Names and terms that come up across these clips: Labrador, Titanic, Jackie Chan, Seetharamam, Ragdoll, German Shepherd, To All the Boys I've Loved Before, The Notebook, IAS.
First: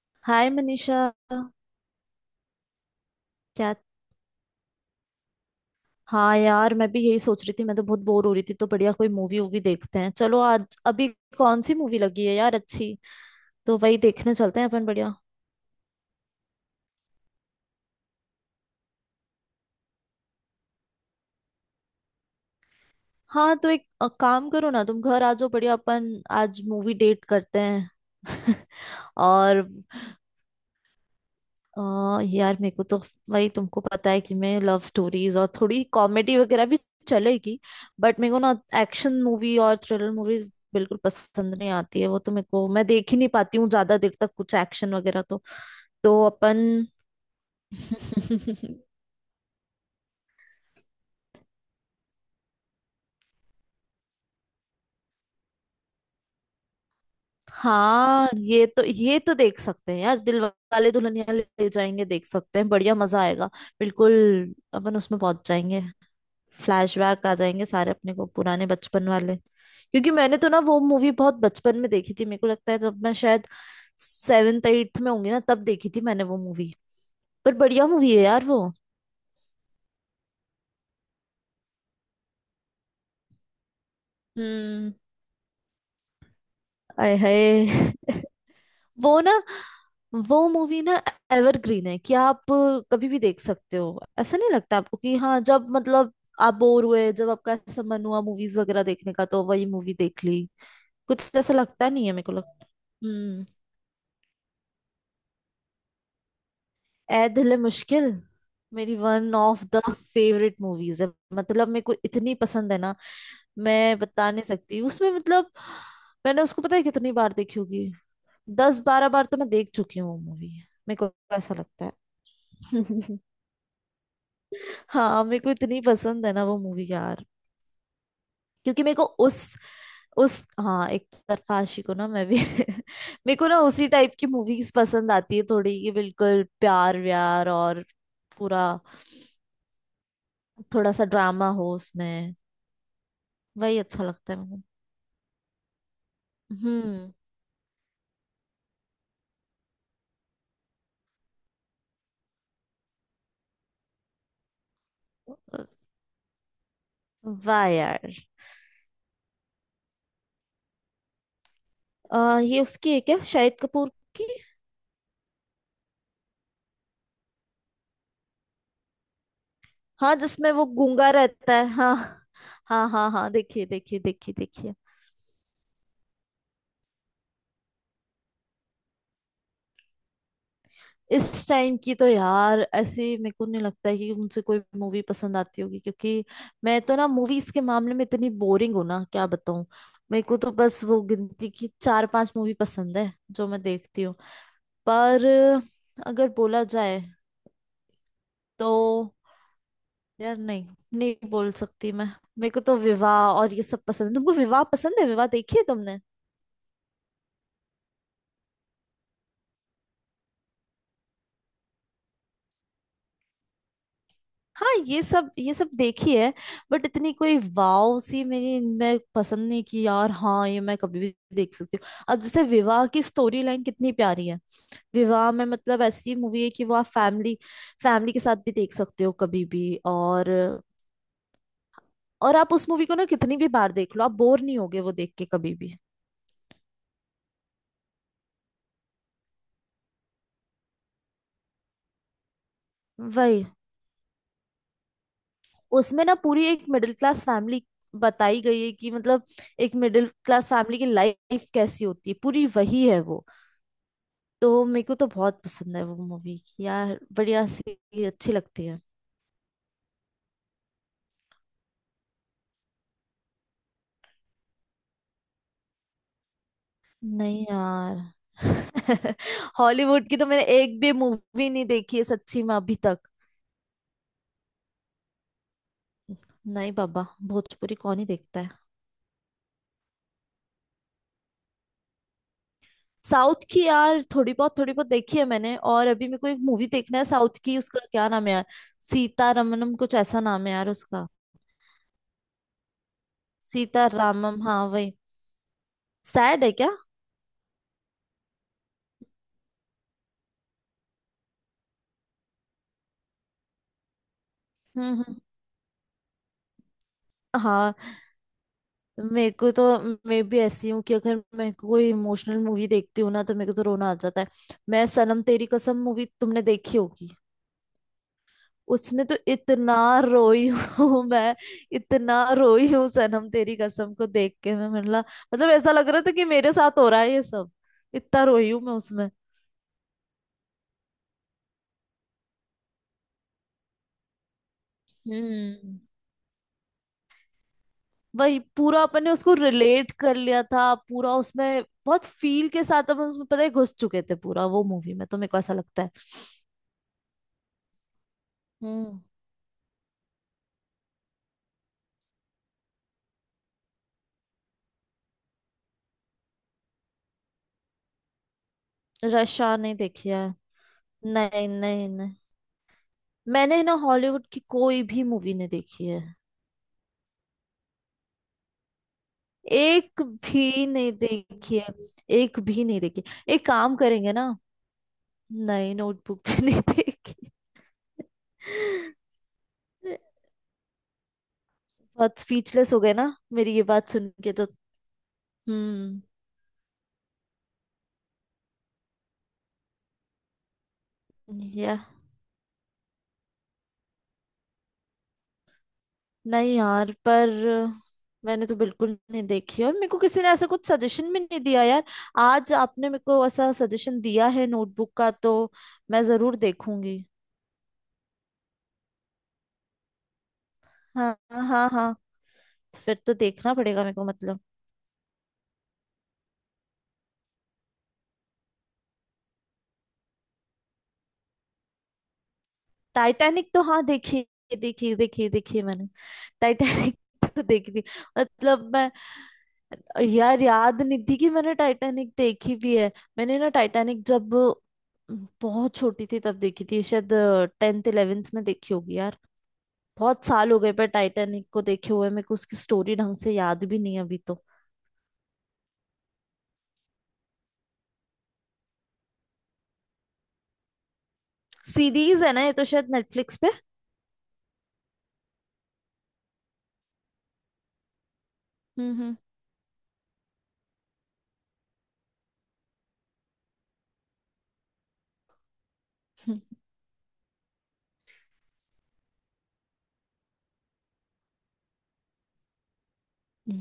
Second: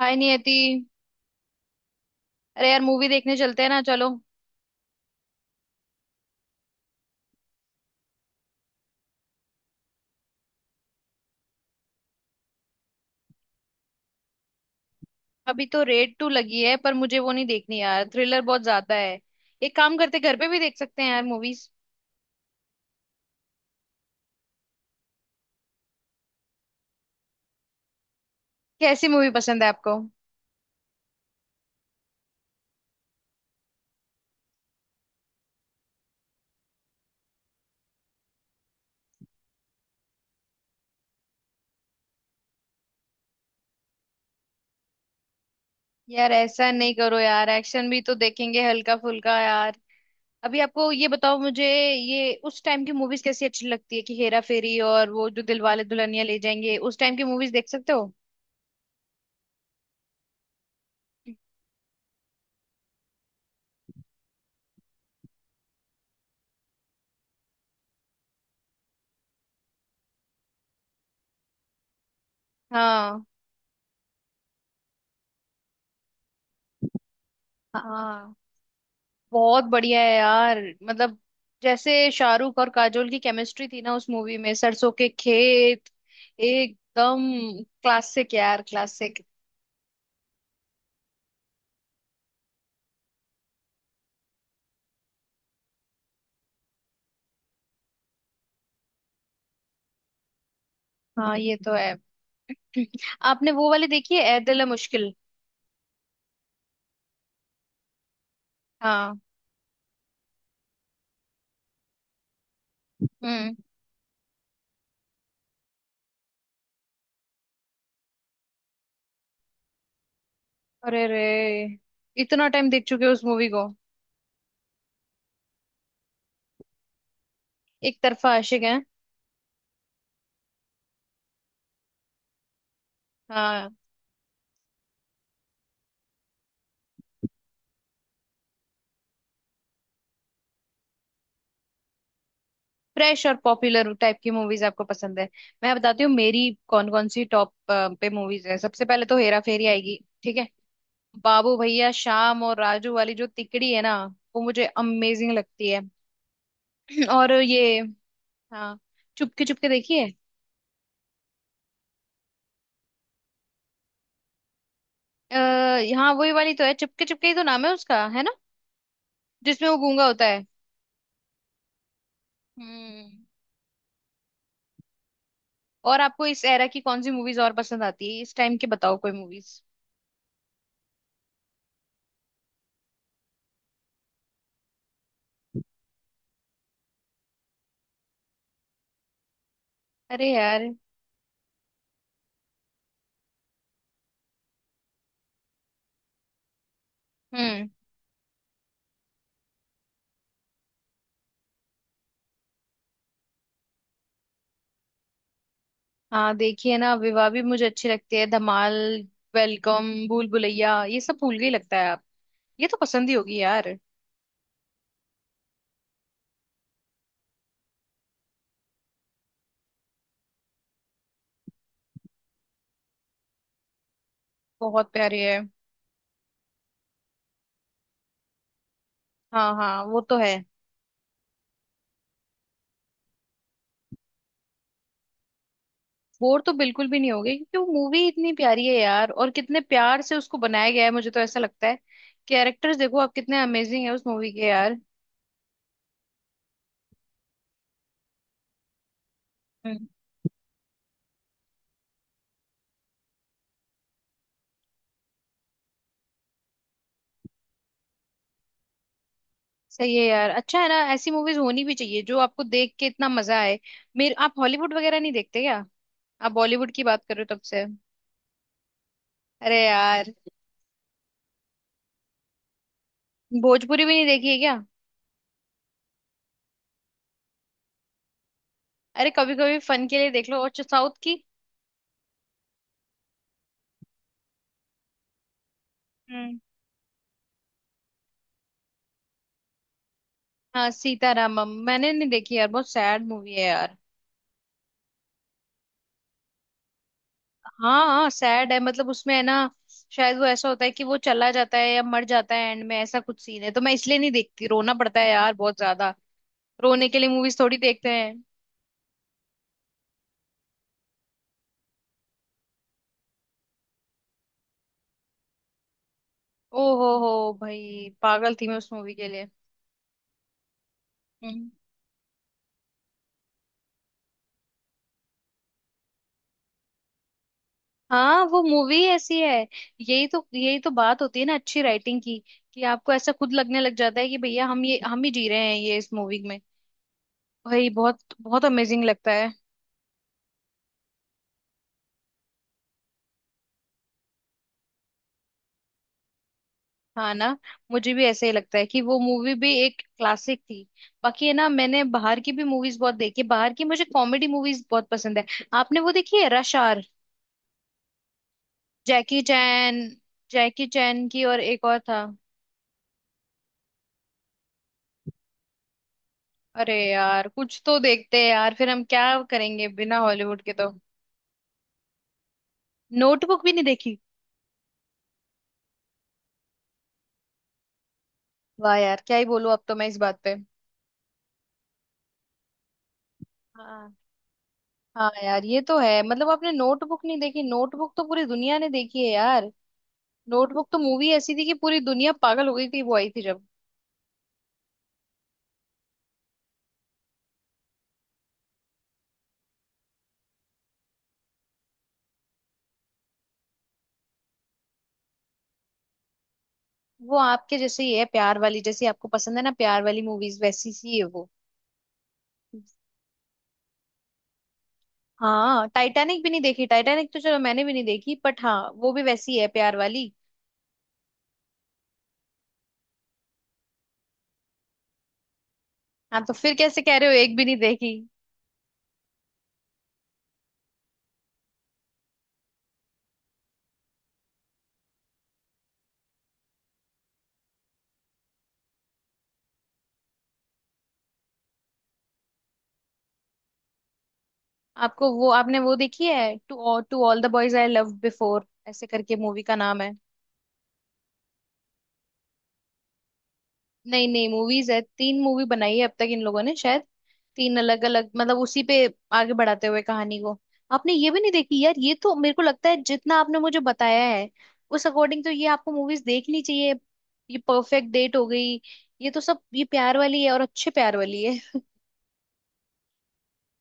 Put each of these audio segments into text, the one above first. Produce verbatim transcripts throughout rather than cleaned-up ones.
हाय hi Niyati. Manisha. अरे यार, movie देखने चलते हैं क्या ना, चलो। हाँ यार, मैं भी यही सोच रही थी, मैं तो बहुत बोर हो रही थी तो बढ़िया कोई मूवी वूवी देखते हैं, चलो आज अभी। कौन सी मूवी लगी है यार अच्छी? तो वही देखने चलते हैं अपन, बढ़िया। अभी तो रेड टू लगी है, पर मुझे वो नहीं देखनी यार, थ्रिलर बहुत ज्यादा है। एक काम करते, घर पे भी देख सकते हैं यार मूवीज। हाँ तो एक अ, काम करो ना, तुम घर आ जाओ, बढ़िया अपन आज मूवी डेट करते हैं। कैसी मूवी पसंद और है आपको? अ, यार मेरे को तो वही, तुमको पता है कि मैं लव स्टोरीज और थोड़ी कॉमेडी वगैरह भी चलेगी। बट मेरे को ना एक्शन मूवी और थ्रिलर मूवी बिल्कुल पसंद नहीं आती है, वो तो मेरे को मैं देख ही नहीं पाती हूँ ज्यादा देर तक, कुछ एक्शन वगैरह तो। तो यार ऐसा अपन नहीं करो यार, एक्शन भी तो देखेंगे हल्का फुल्का यार। अभी आपको ये बताओ मुझे, ये उस टाइम की मूवीज कैसी अच्छी लगती है कि हेरा फेरी और वो जो दिलवाले दुल्हनिया ले जाएंगे, उस टाइम की मूवीज देख सकते हो? हाँ ये तो ये तो देख सकते हैं यार, दिल वाले दुल्हनिया ले जाएंगे देख सकते हैं बढ़िया, मजा आएगा बिल्कुल। अपन उसमें पहुंच जाएंगे, फ्लैशबैक आ जाएंगे सारे अपने को पुराने बचपन वाले, क्योंकि मैंने तो ना वो मूवी बहुत बचपन में देखी थी, मेरे को लगता है जब मैं हाँ। शायद सेवेंथ एट्थ में होंगी ना तब देखी थी मैंने वो मूवी, पर बढ़िया मूवी है हाँ, यार वो। बहुत बढ़िया है यार, मतलब जैसे शाहरुख और काजोल की केमिस्ट्री थी ना उस मूवी में, सरसों हम्म। के खेत, आय एकदम हाय। क्लासिक यार, वो क्लासिक। ना, वो मूवी ना एवरग्रीन है कि आप कभी भी देख सकते हो, ऐसा नहीं लगता आपको कि हाँ जब मतलब आप बोर हुए, जब आपका ऐसा मन हुआ मूवीज वगैरह देखने का तो वही मूवी देख ली, कुछ हाँ ऐसा ये तो लगता है। नहीं है मेरे को, लगता। आपने वो वाली देखी है, ऐ दिल है मुश्किल? ए दिल है मुश्किल मेरी हाँ। One of the favourite movies है, मतलब मेरे को इतनी पसंद है ना, हम्म। मैं बता नहीं सकती उसमें, मतलब मैंने उसको पता है कितनी बार देखी होगी। दस बारह बार तो मैं देख चुकी हूँ वो मूवी, मेरे अरे को रे, ऐसा लगता इतना टाइम देख चुके हो है। उस मूवी को? हाँ मेरे को इतनी पसंद है ना वो मूवी यार, एक तरफा आशिक है। क्योंकि मेरे को उस उस हाँ, एक तरफा आशिक हूँ ना मैं भी। मेरे को ना हाँ, उसी टाइप की मूवीज पसंद आती है थोड़ी, कि बिल्कुल प्यार व्यार और पूरा, थोड़ा सा ड्रामा हो उसमें, फ्रेश और वही पॉपुलर अच्छा टाइप की लगता है मूवीज मुझे। आपको पसंद है। मैं बताती हूँ मेरी, कौन कौन हम्म। सी टॉप पे मूवीज है। सबसे पहले तो हेरा फेरी आएगी, ठीक है। बाबू भैया, शाम और राजू वाली जो तिकड़ी है ना, वो मुझे अमेजिंग लगती है। और वाह ये, यार। हाँ, चुपके चुपके देखिए। आ, ये उसकी है क्या, शाहिद कपूर की? अः हाँ, वही वाली तो है, चुपके चुपके ही तो नाम है उसका, है ना? जिसमें वो गूंगा हाँ होता है। जिसमें वो गूंगा रहता है, हाँ। हाँ हाँ हम्म। हाँ, देखिए देखिए देखिए देखिए। और आपको इस एरा की कौन सी मूवीज और पसंद आती है? इस टाइम की बताओ कोई मूवीज। इस टाइम की तो यार ऐसे मेरे को नहीं लगता है कि मुझसे कोई मूवी पसंद आती होगी, क्योंकि मैं तो ना मूवीज के मामले में इतनी बोरिंग हूँ ना, क्या बताऊँ। मेरे अरे को तो यार। बस वो गिनती की चार पांच मूवी पसंद है जो मैं देखती हूँ। पर अगर बोला जाए हम्म। तो यार, नहीं नहीं बोल सकती मैं। मेरे को तो विवाह और ये सब पसंद है, तुमको विवाह पसंद है? विवाह देखी है तुमने? हाँ देखिए ना, विवाह भी मुझे अच्छी लगती है। धमाल, वेलकम, भूल भुलैया, ये सब भूल गई लगता है आप। ये तो पसंद ही होगी यार। हाँ ये सब ये सब देखी है, बट इतनी कोई वाव सी मेरी मैं पसंद नहीं की यार, हाँ ये मैं कभी भी देख सकती हूँ, अब जैसे विवाह की स्टोरी लाइन कितनी प्यारी है। बहुत प्यारी विवाह है। में मतलब ऐसी मूवी है कि वो आप फैमिली फैमिली के साथ भी देख सकते हो कभी हाँ भी, हाँ, वो तो और है। और आप उस मूवी को ना कितनी भी बार देख लो आप बोर नहीं होगे वो देख के कभी भी, बोर तो बिल्कुल भी नहीं होगे, क्योंकि वो मूवी इतनी प्यारी है यार, और कितने प्यार से उसको बनाया गया है, मुझे तो ऐसा लगता है। कैरेक्टर्स देखो आप वही। कितने अमेजिंग है उस मूवी के यार। उसमें ना पूरी एक मिडिल क्लास फैमिली बताई गई है कि मतलब एक हम्म। मिडिल क्लास फैमिली की लाइफ कैसी होती है, पूरी वही है वो। तो मेरे को तो बहुत पसंद है वो मूवी यार, बढ़िया सी अच्छी लगती है। सही है यार, अच्छा है ना, ऐसी मूवीज होनी भी चाहिए जो आपको देख के इतना मजा आए। मेरे, आप हॉलीवुड वगैरह नहीं देखते क्या? आप बॉलीवुड की बात कर रहे हो तब नहीं से। यार। अरे हॉलीवुड यार, की तो मैंने एक भी मूवी नहीं देखी है सच्ची में अभी तक। भोजपुरी भी नहीं देखी है क्या? नहीं बाबा, भोजपुरी कौन ही देखता है। अरे, कभी कभी फन के लिए देख लो। और साउथ की? साउथ की यार थोड़ी बहुत थोड़ी बहुत देखी है मैंने, और अभी मेरे को हम्म। एक मूवी देखना है साउथ की, उसका क्या नाम है यार? सीता रमनम, कुछ ऐसा नाम है यार हाँ उसका। सीतारामम मैंने नहीं देखी यार, बहुत सैड मूवी है यार। सीतारामम हाँ वही। सैड है क्या? हाँ हाँ सैड है, मतलब उसमें है ना, शायद वो ऐसा होता है कि वो चला जाता है या मर जाता है एंड में, ऐसा कुछ सीन है, तो मैं इसलिए नहीं देखती, रोना हम्म पड़ता है हम्म। यार बहुत ज्यादा। रोने के लिए मूवीज थोड़ी हाँ देखते हैं? मेरे को तो, मैं भी ऐसी हूँ कि अगर मैं कोई इमोशनल मूवी देखती हूँ ना तो मेरे को तो रोना आ जाता है। मैं सनम तेरी कसम मूवी तुमने ओ देखी हो होगी? हो भाई पागल थी मैं उस मूवी उसमें के तो लिए। इतना रोई हूँ मैं, हम्म। इतना रोई हूँ सनम तेरी कसम को देख के मैं, मतलब मतलब ऐसा लग रहा था कि मेरे साथ हो रहा है ये सब, हाँ इतना वो रोई हूँ मैं मूवी उसमें। ऐसी है। यही तो यही तो बात होती है ना अच्छी राइटिंग की, कि आपको ऐसा खुद लगने लग जाता है कि भैया हम ये हम ही जी रहे हैं ये हम्म। इस मूवी में। भाई बहुत वही, बहुत पूरा अमेजिंग अपन ने लगता है। उसको रिलेट कर लिया था, पूरा उसमें बहुत फील के साथ अपन उसमें पता है घुस चुके थे पूरा वो मूवी में, तो मेरे को ऐसा लगता है। हाँ ना, मुझे भी ऐसे ही लगता है कि वो हम्म। मूवी भी एक क्लासिक थी। बाकी है ना, मैंने बाहर की भी मूवीज बहुत देखी है। बाहर की मुझे कॉमेडी मूवीज बहुत पसंद है। आपने वो देखी है, रश आवर? जैकी रशा नहीं चैन। देखी है। जैकी चैन की, और नहीं एक और नहीं था। नहीं, मैंने ना हॉलीवुड की कोई भी मूवी नहीं देखी है, अरे यार कुछ तो देखते हैं यार, फिर हम क्या करेंगे बिना एक हॉलीवुड के भी तो। नहीं देखी है, एक भी नहीं देखी। नोटबुक एक भी नहीं काम देखी? करेंगे ना, नहीं नोटबुक भी नहीं देखी। वाह यार, क्या ही बोलूं अब तो मैं इस बात पे। बहुत स्पीचलेस हो गए ना मेरी ये बात हाँ। सुन के तो। हाँ यार ये तो हम्म। है, मतलब आपने नोटबुक नहीं देखी, नोटबुक तो पूरी दुनिया ने देखी है यार। नोटबुक तो मूवी ऐसी थी कि पूरी दुनिया पागल हो गई थी वो आई थी जब। नहीं यार, पर मैंने तो बिल्कुल नहीं देखी, और मेरे को किसी ने ऐसा कुछ सजेशन भी नहीं दिया यार, आज आपने मेरे को ऐसा सजेशन दिया है नोटबुक का, तो मैं जरूर देखूंगी। वो आपके जैसे ही है, प्यार वाली, जैसी आपको पसंद है ना, प्यार वाली मूवीज, वैसी सी है हाँ वो। हाँ हाँ हाँ। फिर तो देखना पड़ेगा मेरे को मतलब। हाँ, टाइटैनिक भी नहीं देखी? टाइटैनिक तो चलो मैंने भी नहीं देखी बट, हाँ वो भी वैसी है प्यार वाली। टाइटैनिक तो हाँ देखी, देखी देखी देखी मैंने। आप तो फिर कैसे कह टाइटैनिक रहे हो एक तो भी नहीं देखी थी, देखी? मतलब मैं, यार याद नहीं थी कि मैंने टाइटैनिक देखी भी है, मैंने ना टाइटैनिक जब बहुत छोटी थी तब देखी थी शायद, टेंथ इलेवेंथ में देखी होगी यार, बहुत साल हो गए पर टाइटैनिक को देखे हुए, मेरे को उसकी स्टोरी ढंग से याद भी नहीं है अभी तो। आपको वो आपने वो देखी है, to to all the boys I love before, ऐसे करके मूवी का नाम है। सीरीज है ना ये तो, शायद नेटफ्लिक्स पे। नहीं नहीं, मूवीज है, तीन मूवी बनाई है अब तक इन लोगों ने शायद, तीन अलग अलग मतलब उसी पे हम्म हम्म आगे बढ़ाते हुए कहानी को। आपने ये भी नहीं देखी यार, ये तो मेरे को लगता है जितना आपने मुझे बताया है, उस अकॉर्डिंग तो ये आपको मूवीज हम्म। देखनी चाहिए। ये परफेक्ट डेट हो गई। ये तो सब ये प्यार वाली है और अच्छे प्यार वाली है।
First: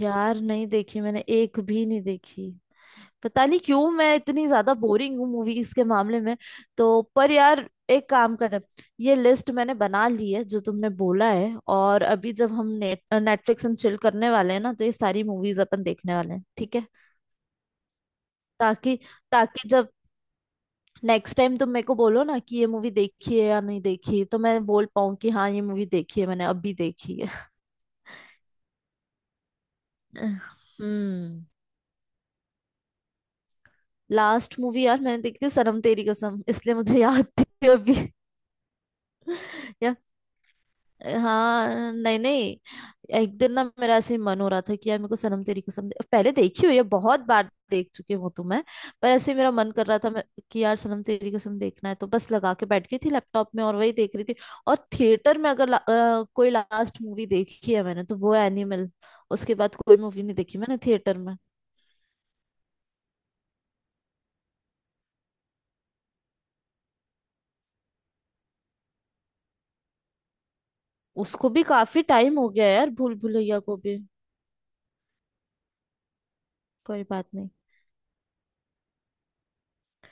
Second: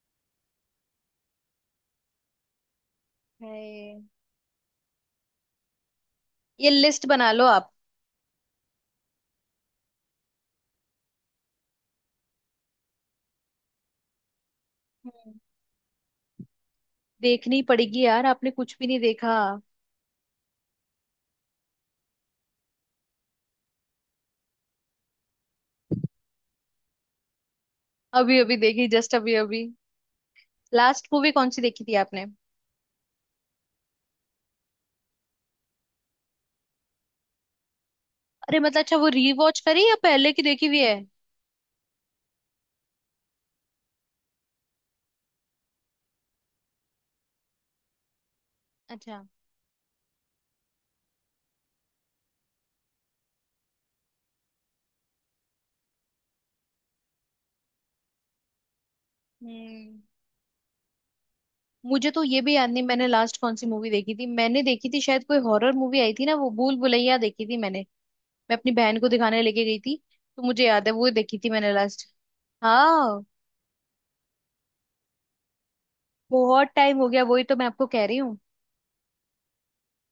यार नहीं देखी मैंने, एक भी नहीं देखी, पता नहीं है। क्यों मैं इतनी ज्यादा बोरिंग हूँ मूवीज के मामले में। ये तो लिस्ट बना पर लो यार, आप। एक काम करें, ये लिस्ट मैंने बना ली है जो तुमने बोला है, और अभी जब हम नेट नेटफ्लिक्स एंड चिल करने वाले हैं ना तो ये सारी हम्म। मूवीज अपन देखने वाले हैं, ठीक है? देखनी पड़ेगी यार, आपने कुछ भी ताकि, नहीं देखा। ताकि जब नेक्स्ट टाइम तुम मेरे को बोलो ना कि ये मूवी देखी है या नहीं देखी, तो मैं बोल पाऊँ कि हाँ ये मूवी देखी है मैंने, अभी देखी है। अभी अभी देखी, जस्ट अभी अभी। लास्ट मूवी हम्म। कौन सी देखी थी आपने? लास्ट मूवी यार मैंने देखी थी सनम तेरी कसम, इसलिए मुझे याद थी अभी। अरे मतलब अच्छा, वो रीवॉच करी या पहले की देखी हुई है? हाँ नहीं नहीं, एक दिन ना मेरा ऐसे ही मन हो रहा था कि यार मेरे को सनम तेरी कसम दे- पहले देखी हुई है बहुत बार देख चुकी हूँ तो मैं, पर अच्छा। ऐसे ही मेरा मन कर रहा था मैं कि यार सनम तेरी कसम देखना है, तो बस लगा के बैठ गई थी लैपटॉप में और वही देख रही थी। और थिएटर में अगर ला, अ, कोई लास्ट मूवी देखी है मैंने तो वो एनिमल, उसके बाद कोई हम्म। मूवी नहीं देखी मैंने थिएटर में। मुझे तो ये भी याद नहीं मैंने लास्ट कौन सी मूवी देखी थी, मैंने देखी थी शायद कोई हॉरर मूवी आई थी ना, वो भूल भुलैया देखी थी मैंने। मैं अपनी बहन को दिखाने लेके गई थी, तो मुझे याद है वो देखी उसको थी भी मैंने काफी लास्ट। टाइम हो गया है यार, भूल हाँ। भुलैया को भी। बहुत टाइम कोई हो गया, बात वही नहीं, तो मैं आपको कह रही हूँ।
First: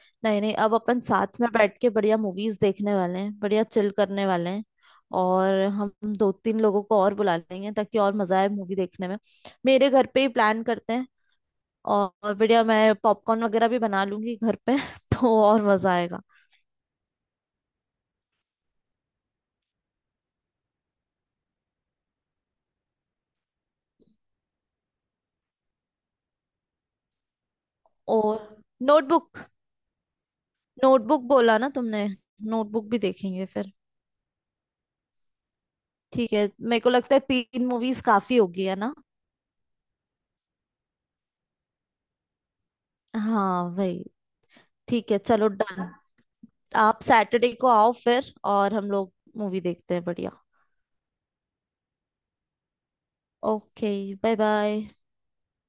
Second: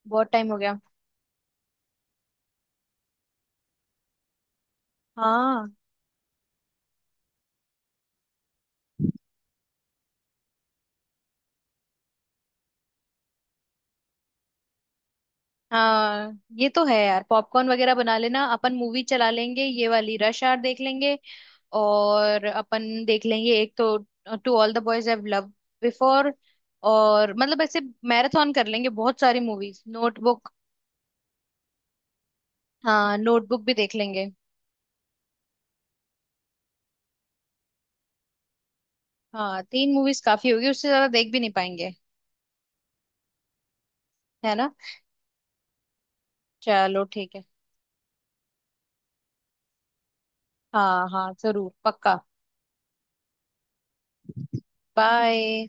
बहुत नहीं टाइम नहीं हो अब गया। अपन साथ में बैठ के बढ़िया मूवीज देखने वाले हैं, बढ़िया चिल करने वाले हैं। और हाँ। हम दो तीन लोगों को और बुला लेंगे ताकि और मजा आए मूवी देखने में, मेरे घर पे ही प्लान करते हैं, और और बढ़िया, मैं पॉपकॉर्न वगैरह भी बना लूंगी घर पे तो और मजा आएगा। हाँ ये तो है यार, पॉपकॉर्न वगैरह बना लेना, अपन मूवी चला लेंगे, ये वाली रश आवर देख लेंगे, और अपन देख लेंगे एक तो to all the boys I love before, और मतलब ऐसे और मैराथन कर लेंगे बहुत सारी नोटबुक। मूवीज। नोटबुक। नोटबुक बोला ना तुमने, नोटबुक भी हाँ देखेंगे नोटबुक फिर। भी देख लेंगे। ठीक है, मेरे को लगता है तीन मूवीज काफी होगी, है ना? हाँ तीन मूवीज काफी होगी, उससे ज्यादा देख भी नहीं पाएंगे। हाँ वही, है ना? ठीक है चलो डन। आप चलो ठीक है। सैटरडे को आओ फिर और हम लोग मूवी देखते हैं बढ़िया। हाँ हाँ जरूर पक्का। ओके। Bye bye. बाय।